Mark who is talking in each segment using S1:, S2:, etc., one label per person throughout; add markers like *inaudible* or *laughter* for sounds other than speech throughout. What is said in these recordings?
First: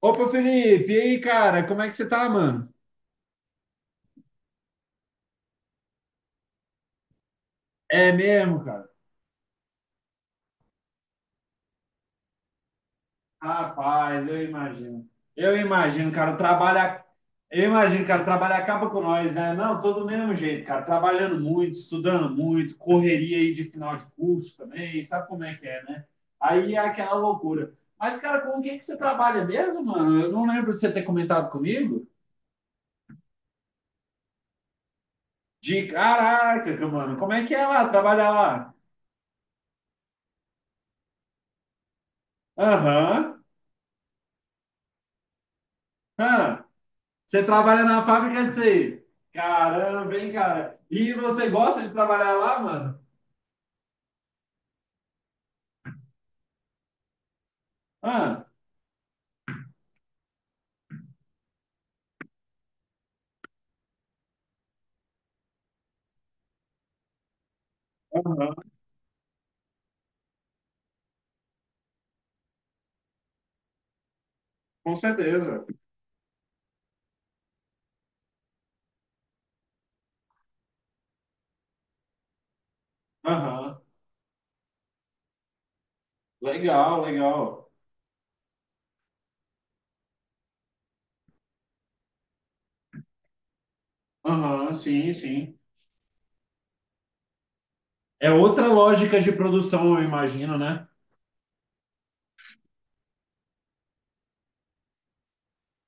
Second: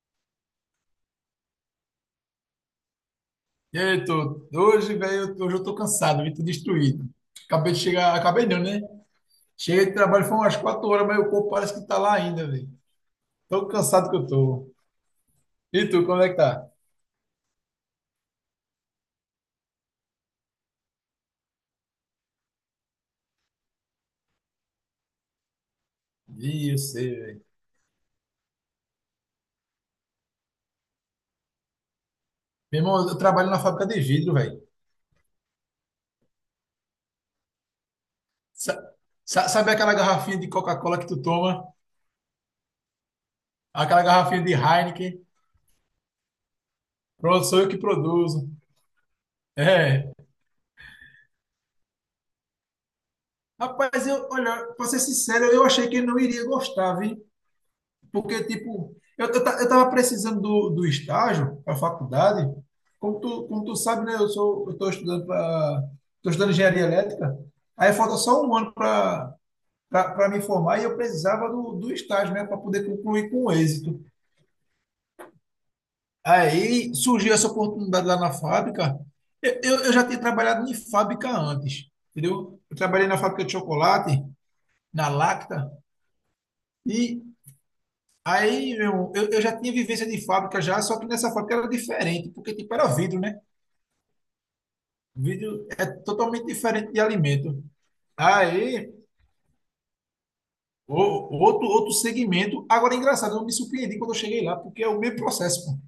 S1: Opa, Felipe, e aí, cara, como é que você tá, mano?
S2: E aí, Heitor? Hoje, velho, hoje eu tô cansado, vim tô destruído. Acabei de
S1: É
S2: chegar, acabei não,
S1: mesmo,
S2: né?
S1: cara?
S2: Cheguei de trabalho, foi umas 4h, mas o corpo parece que tá lá ainda, velho. Tão cansado que eu
S1: Rapaz, eu
S2: tô.
S1: imagino. Eu
S2: E tu,
S1: imagino,
S2: como é
S1: cara, o
S2: que tá?
S1: trabalho. Eu imagino, cara, o trabalho acaba com nós, né? Não, todo do mesmo jeito, cara. Trabalhando muito, estudando muito, correria aí de final de curso também, sabe como é que é, né?
S2: Ih,
S1: Aí é
S2: eu sei,
S1: aquela
S2: velho.
S1: loucura. Mas, cara, com o que que você trabalha mesmo, mano? Eu não lembro de você ter comentado comigo.
S2: Meu irmão, eu trabalho na fábrica de vidro, velho.
S1: De caraca, mano, como é que é lá? Trabalhar lá?
S2: Sa- Sabe aquela garrafinha de Coca-Cola que tu toma?
S1: Aham.
S2: Aquela garrafinha de Heineken?
S1: Aham. Você
S2: Pronto, sou eu que
S1: trabalha na fábrica
S2: produzo.
S1: disso aí.
S2: É.
S1: Caramba, hein, cara? E você gosta de trabalhar lá, mano?
S2: Rapaz, eu, olha, pra ser sincero, eu achei que ele não iria gostar, viu? Porque,
S1: Ah,
S2: tipo, eu tava precisando do estágio para faculdade. Como tu sabe, né? Eu sou, eu tô estudando para, tô estudando engenharia elétrica. Aí falta só
S1: aham,
S2: um ano para me formar e eu precisava do estágio, né? Para poder concluir com êxito.
S1: com certeza.
S2: Aí surgiu essa oportunidade lá na fábrica. Eu já tinha trabalhado em fábrica antes, entendeu? Eu trabalhei na fábrica de
S1: Aham,
S2: chocolate, na Lacta,
S1: legal,
S2: e...
S1: legal.
S2: Aí, meu irmão, eu já tinha vivência de fábrica já, só que nessa fábrica era diferente, porque tipo era vidro, né?
S1: Aham, sim, sim.
S2: Vidro é totalmente diferente de alimento.
S1: É outra
S2: Aí,
S1: lógica de produção, eu imagino, né?
S2: o- outro segmento. Agora, é engraçado, eu me surpreendi quando eu cheguei lá, porque é o mesmo processo, pô.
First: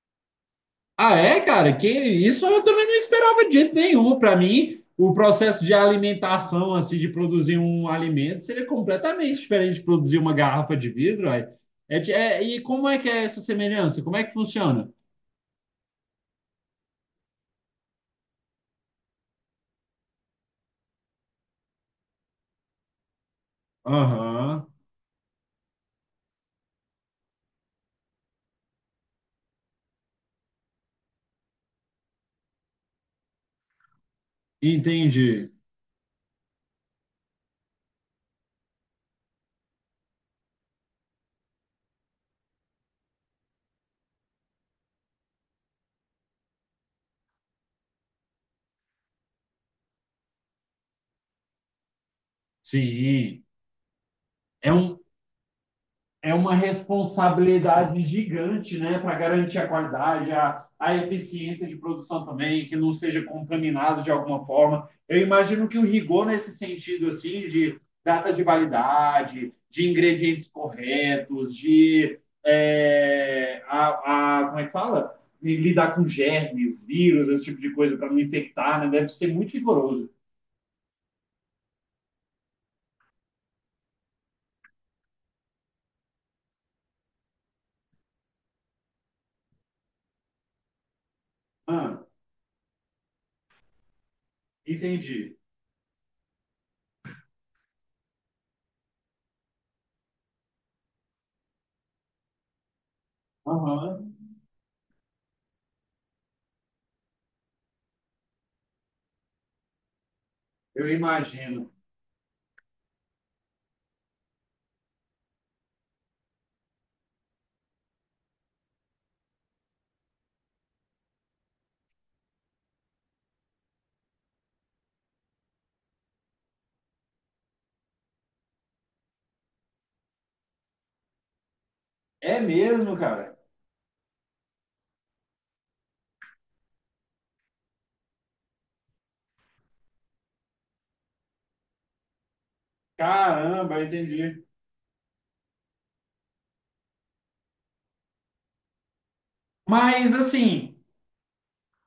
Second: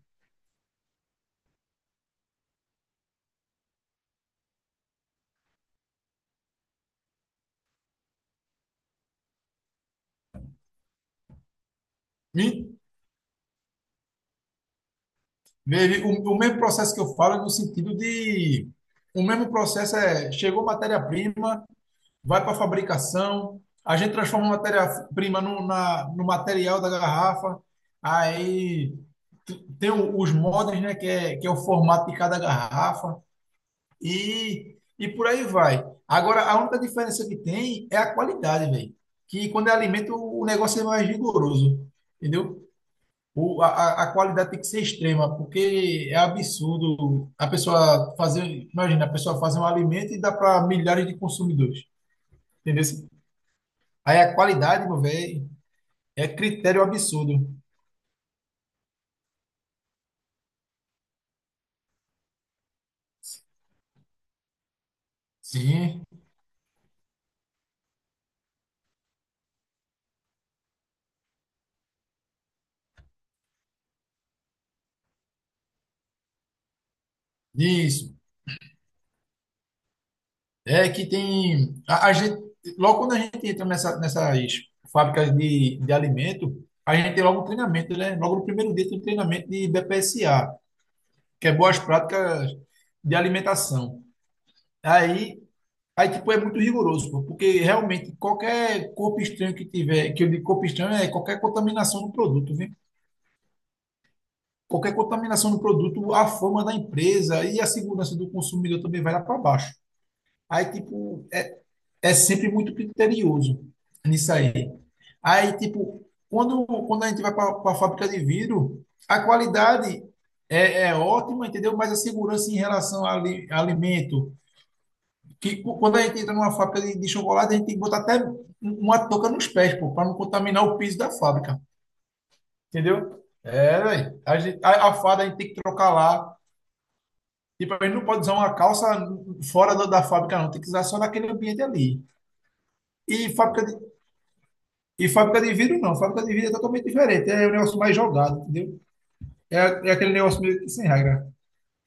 S1: Ah, é, cara? Que isso eu também não esperava de jeito nenhum. Para mim, o processo de alimentação, assim, de produzir um alimento, seria completamente diferente de produzir uma garrafa de vidro, aí. E
S2: Me-
S1: como é que é essa semelhança? Como é que funciona?
S2: o mesmo processo que eu falo é no sentido de... O mesmo processo é: chegou matéria-prima, vai para a fabricação, a gente transforma a
S1: Aham.
S2: matéria-prima no material da garrafa, aí tem os modems, né, que é o formato de cada garrafa, e por aí
S1: Entendi.
S2: vai. Agora, a única diferença que tem é a qualidade, velho. Que quando é alimento, o negócio é mais rigoroso, entendeu? O, a qualidade tem que ser extrema, porque é absurdo a pessoa fazer, imagina, a pessoa fazer um alimento e dá para milhares de consumidores, entendeu?
S1: Sim.
S2: Aí a
S1: É
S2: qualidade,
S1: um,
S2: meu velho, é
S1: É uma
S2: critério absurdo.
S1: responsabilidade gigante, né, para garantir a qualidade, a eficiência de produção também, que não seja contaminado de alguma forma. Eu imagino que o
S2: Sim,
S1: rigor nesse sentido, assim, de data de validade, de ingredientes corretos, de é, a- como é que fala? De lidar com germes, vírus, esse tipo de coisa
S2: isso.
S1: para não infectar, né? Deve ser muito rigoroso.
S2: É que tem. A gente, logo quando a gente entra nessas fábricas de alimento, a gente tem logo um treinamento, né? Logo no primeiro dia tem um treinamento de BPSA, que é Boas
S1: Ah,
S2: Práticas de Alimentação.
S1: entendi.
S2: Aí, aí, tipo, é muito rigoroso, pô, porque realmente qualquer corpo estranho que tiver, que eu digo corpo estranho, é qualquer contaminação do produto,
S1: Aham.
S2: a fama da empresa e a segurança do consumidor também vai lá para baixo. Aí,
S1: Eu
S2: tipo, é,
S1: imagino.
S2: é sempre muito criterioso nisso aí. Aí, tipo, quando a gente vai para a fábrica de vidro, a qualidade é ótima, entendeu? Mas a segurança em relação ao alimento, quando a gente entra numa fábrica de chocolate, a gente tem que botar até uma touca nos pés, pô, para não contaminar o piso da fábrica,
S1: É mesmo,
S2: entendeu?
S1: cara?
S2: É, velho. A farda a gente tem que trocar lá. Tipo, a gente não pode usar uma calça fora da fábrica, não. Tem que usar só naquele ambiente ali. E fábrica de,
S1: Caramba, entendi.
S2: e fábrica de vidro, não. Fábrica de vidro é totalmente diferente. É um negócio mais jogado, entendeu? É, é
S1: Mas
S2: aquele negócio meio que
S1: assim,
S2: sem regra.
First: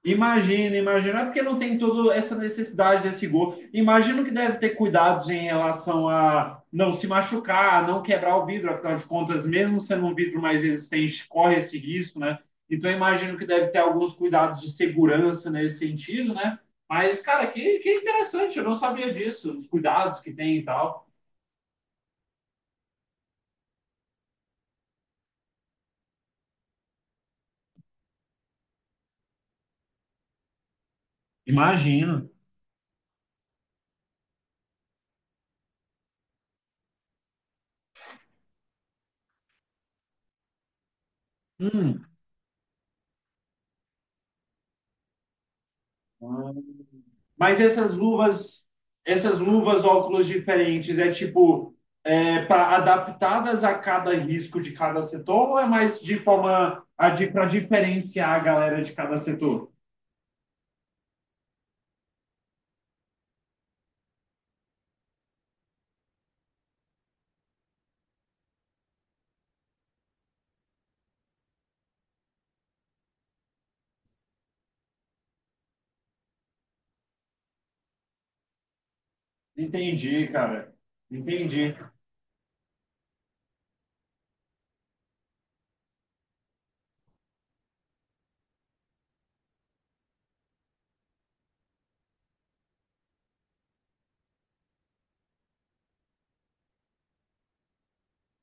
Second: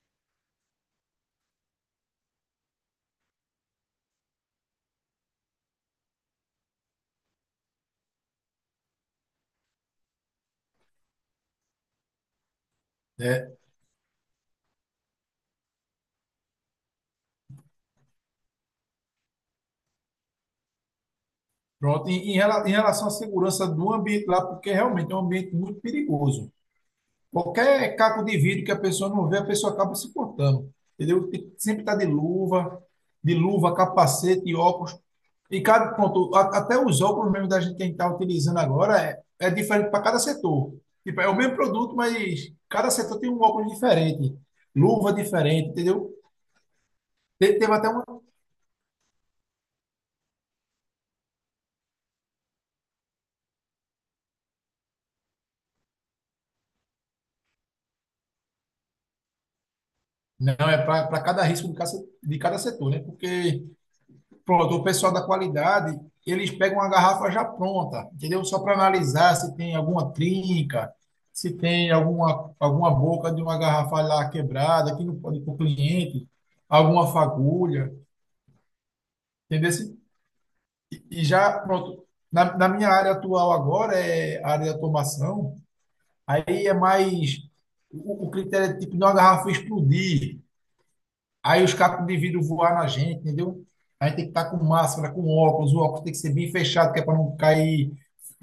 S1: imagina, imagina, é porque não tem toda essa necessidade desse gol. Imagino que deve ter cuidados em relação a não se machucar, não quebrar o vidro, afinal de contas, mesmo sendo um vidro mais resistente, corre esse risco, né? Então imagino que
S2: É.
S1: deve ter alguns cuidados de segurança nesse sentido, né? Mas, cara, que interessante, eu não sabia disso, os cuidados que tem e tal.
S2: Pronto. Em relação à segurança do ambiente lá, porque realmente é um ambiente muito perigoso. Qualquer caco de vidro que a pessoa não vê, a pessoa acaba se cortando. Entendeu? Tem que sempre estar de
S1: Imagino.
S2: luva, capacete, óculos. E cada ponto, até os óculos mesmo da gente que a gente está utilizando agora é diferente para cada setor. Tipo, é o mesmo produto,
S1: Hum.
S2: mas cada setor tem um óculos diferente, luva diferente, entendeu?
S1: Ah, mas
S2: Teve até uma.
S1: essas luvas, óculos diferentes, para adaptadas a cada risco de cada setor ou é mais de forma para diferenciar a galera de cada setor?
S2: Não, é para cada risco de cada, se- de cada setor, né? Porque, pronto, o pessoal da qualidade, eles pegam uma garrafa já pronta, entendeu? Só para analisar se tem alguma trinca, se tem alguma boca de uma garrafa lá quebrada, que não pode ir para o cliente, alguma fagulha, entendeu?
S1: Entendi, cara.
S2: E já,
S1: Entendi.
S2: pronto, na minha área atual agora é a área de automação, aí é mais, o critério é tipo, não a garrafa explodir, aí os cacos de vidro voar na gente, entendeu? A gente tem que estar com máscara, com óculos, o óculos tem que ser bem fechado, que é para não cair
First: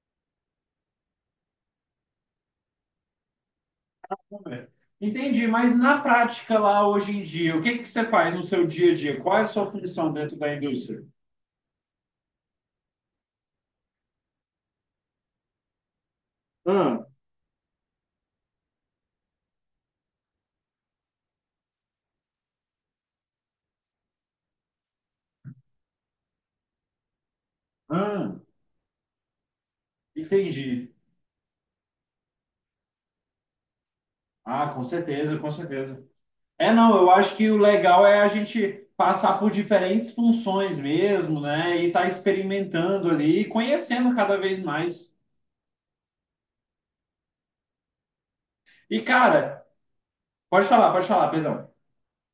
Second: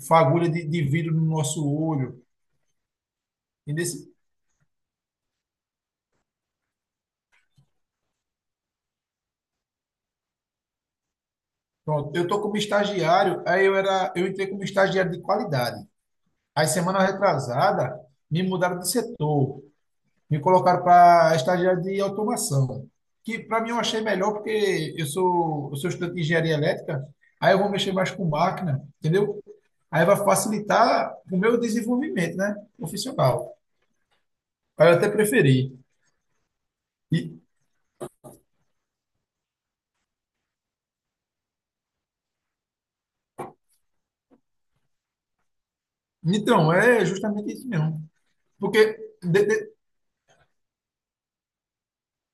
S2: fagulha de vidro no nosso olho, entendeu?
S1: Entendi, mas na prática lá hoje em dia, o que que você faz no seu dia a dia? Qual é a sua função dentro da indústria?
S2: Pronto, eu tô como estagiário, eu entrei como estagiário de qualidade. Aí semana
S1: Ah,
S2: retrasada, me mudaram de setor. Me colocaram para estagiário de automação, que para mim eu achei melhor porque eu sou estudante de engenharia elétrica, aí eu vou mexer mais com
S1: ah,
S2: máquina, entendeu? Aí vai
S1: entendi.
S2: facilitar o meu desenvolvimento, né, profissional.
S1: Ah, com
S2: Aí eu até
S1: certeza, com
S2: preferi.
S1: certeza. É, não, eu acho
S2: E,
S1: que o legal é a gente passar por diferentes funções mesmo, né? E tá experimentando ali e conhecendo cada vez mais.
S2: então, é justamente isso mesmo. Porque
S1: E,
S2: de-
S1: cara,
S2: de-
S1: pode falar, perdão.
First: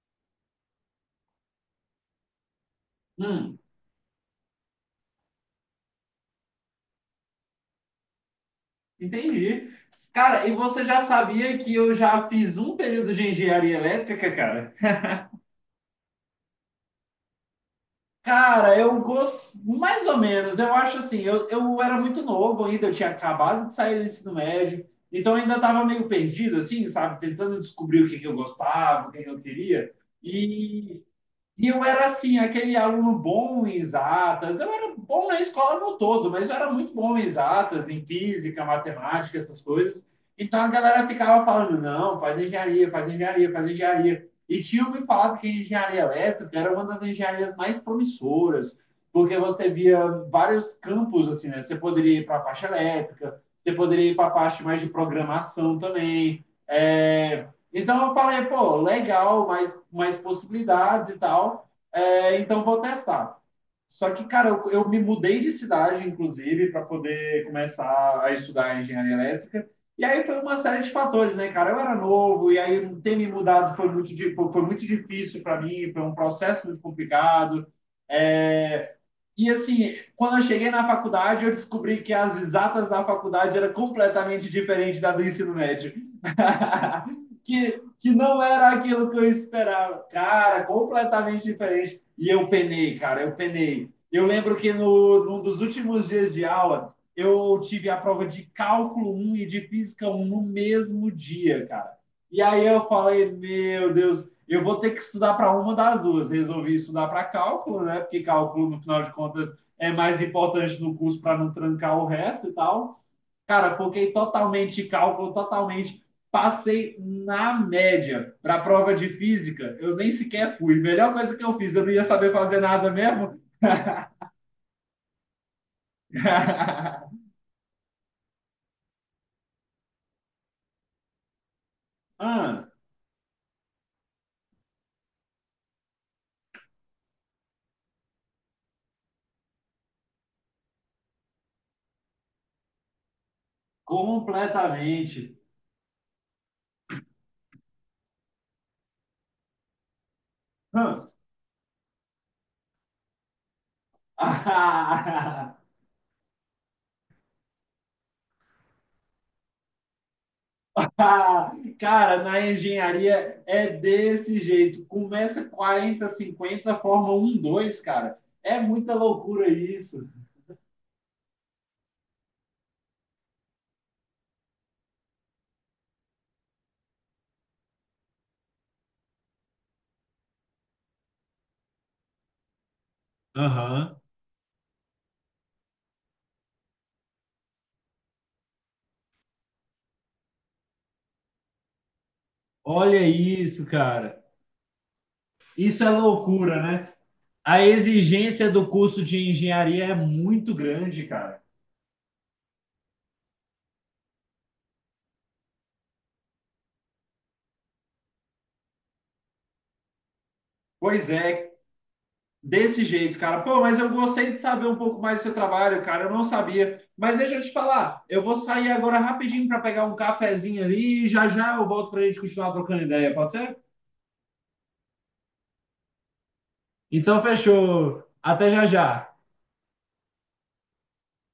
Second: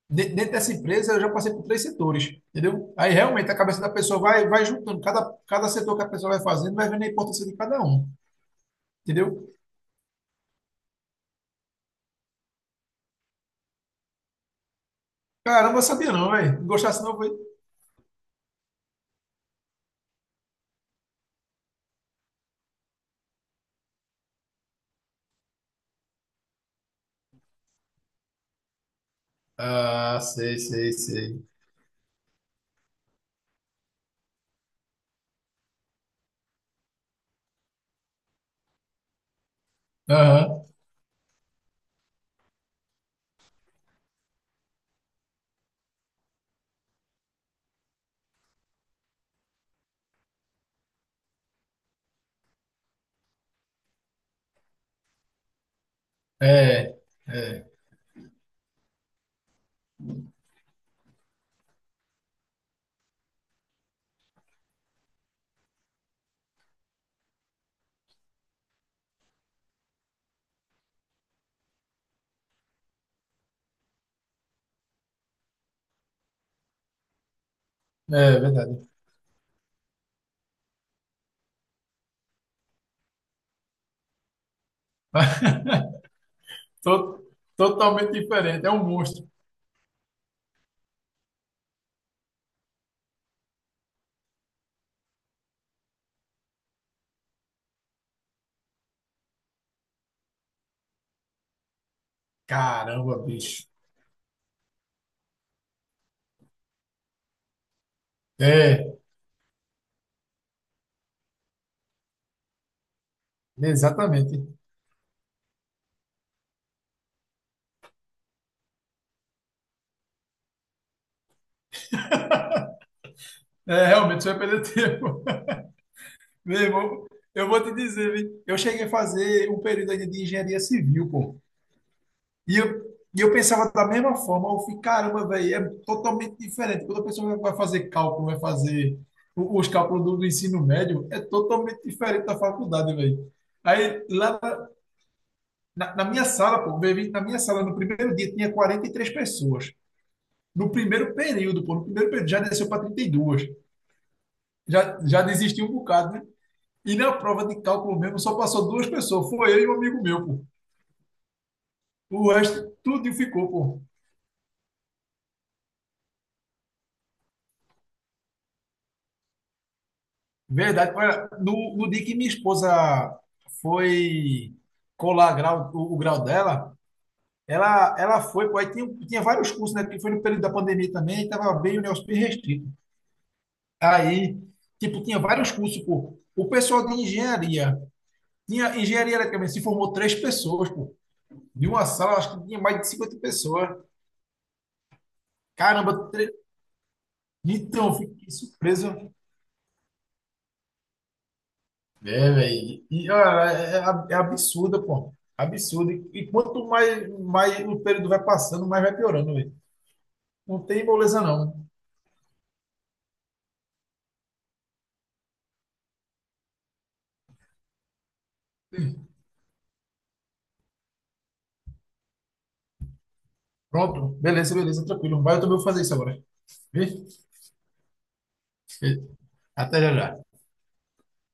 S2: dentro dessa empresa eu já passei por três setores, entendeu? Aí realmente a
S1: Hum,
S2: cabeça da pessoa vai juntando, cada setor que a pessoa vai fazendo vai vendo a importância de cada um, entendeu?
S1: entendi. Cara, e você já sabia que eu já fiz um período de engenharia elétrica, cara?
S2: Caramba, eu sabia não, velho. Gostasse não.
S1: Cara, eu gosto mais ou menos. Eu acho assim, eu era muito novo ainda, eu tinha acabado de sair do ensino médio, então eu ainda estava meio perdido, assim, sabe? Tentando descobrir o que que eu gostava, o que que eu queria.
S2: Ah, sei, sei, sei.
S1: E eu era assim, aquele aluno bom em exatas. Eu era bom na escola no todo, mas eu era muito bom em exatas, em física, matemática, essas coisas. Então
S2: Aham,
S1: a galera ficava falando: não, faz engenharia, faz engenharia, faz engenharia. E tinham me falado que a engenharia elétrica era uma das engenharias mais promissoras, porque você via vários campos assim, né? Você poderia ir para a parte elétrica, você poderia ir para a parte mais de programação também.
S2: é,
S1: É,
S2: é,
S1: então eu falei, pô, legal, mais possibilidades e tal. É, então vou testar. Só que, cara, eu me mudei de cidade, inclusive, para poder começar a estudar engenharia elétrica. E aí foi uma série de fatores, né, cara? Eu era novo, e aí ter me mudado foi muito difícil para mim, foi um processo muito complicado.
S2: é verdade.
S1: É, e assim, quando eu cheguei na faculdade, eu descobri que as exatas da faculdade era completamente diferente da do ensino
S2: *laughs*
S1: médio.
S2: To-
S1: *laughs* Que
S2: Totalmente
S1: não
S2: diferente,
S1: era
S2: é um
S1: aquilo que eu
S2: monstro.
S1: esperava. Cara, completamente diferente. E eu penei, cara, eu penei. Eu lembro que no, num dos últimos dias de aula, eu tive a prova de cálculo um e de física um no mesmo dia, cara. E aí eu
S2: Caramba,
S1: falei,
S2: bicho.
S1: meu Deus, eu vou ter que estudar para uma das duas. Resolvi estudar para cálculo, né? Porque cálculo, no
S2: É,
S1: final de contas, é mais importante no curso para não trancar o resto e tal. Cara, foquei
S2: exatamente.
S1: totalmente em cálculo, totalmente. Passei na média para a prova de física. Eu nem sequer fui. Melhor coisa que eu fiz, eu não ia saber fazer nada mesmo.
S2: É, realmente, você vai perder tempo. *laughs* Meu irmão,
S1: *laughs*
S2: eu vou te dizer, viu? Eu cheguei a fazer um período ainda de engenharia civil, pô. E
S1: ah,
S2: eu, e eu pensava da mesma forma, eu fiquei, caramba, velho, é totalmente diferente. Quando a pessoa vai fazer cálculo, vai fazer os cálculos do ensino médio, é totalmente diferente da faculdade, velho. Aí, lá
S1: completamente.
S2: na minha sala, pô, no primeiro dia, tinha 43 pessoas. No primeiro período já desceu para 32. Já, já
S1: Ah. *laughs*
S2: desistiu um bocado, né? E na prova de cálculo mesmo, só passou duas pessoas. Foi eu e um amigo meu, pô.
S1: Ah, cara,
S2: O
S1: na
S2: resto, tudo
S1: engenharia
S2: ficou,
S1: é
S2: pô.
S1: desse jeito. Começa 40, 50, forma 1, 2, cara. É muita loucura isso.
S2: Verdade. Olha, no dia que minha esposa foi o grau dela, ela foi, pô, aí tinha vários cursos, né? Porque foi no período da pandemia também, estava bem o negócio bem restrito.
S1: Aham.
S2: Aí, tipo, tinha vários cursos, pô. O pessoal de engenharia, tinha engenharia eletrônica, se formou três pessoas, pô. De uma sala, acho que tinha mais de
S1: Olha
S2: 50
S1: isso,
S2: pessoas.
S1: cara. Isso é
S2: Caramba,
S1: loucura, né? A
S2: então, eu fiquei
S1: exigência do curso
S2: surpreso.
S1: de engenharia é muito grande, cara.
S2: É, velho. E, olha, é absurda, pô. Absurdo. E quanto mais, mais o período vai passando, mais vai piorando, velho. Não tem
S1: Pois
S2: moleza,
S1: é,
S2: não.
S1: desse jeito, cara. Pô, mas eu gostei de saber um pouco mais do seu trabalho, cara. Eu não sabia. Mas deixa eu te falar, eu vou sair agora
S2: Hum.
S1: rapidinho para pegar um cafezinho ali e já já eu volto para a gente continuar trocando ideia, pode ser?
S2: Pronto. Beleza, beleza, tranquilo. Vai, eu também vou fazer isso agora. Viu?
S1: Então, fechou. Até já já.
S2: Até já, já.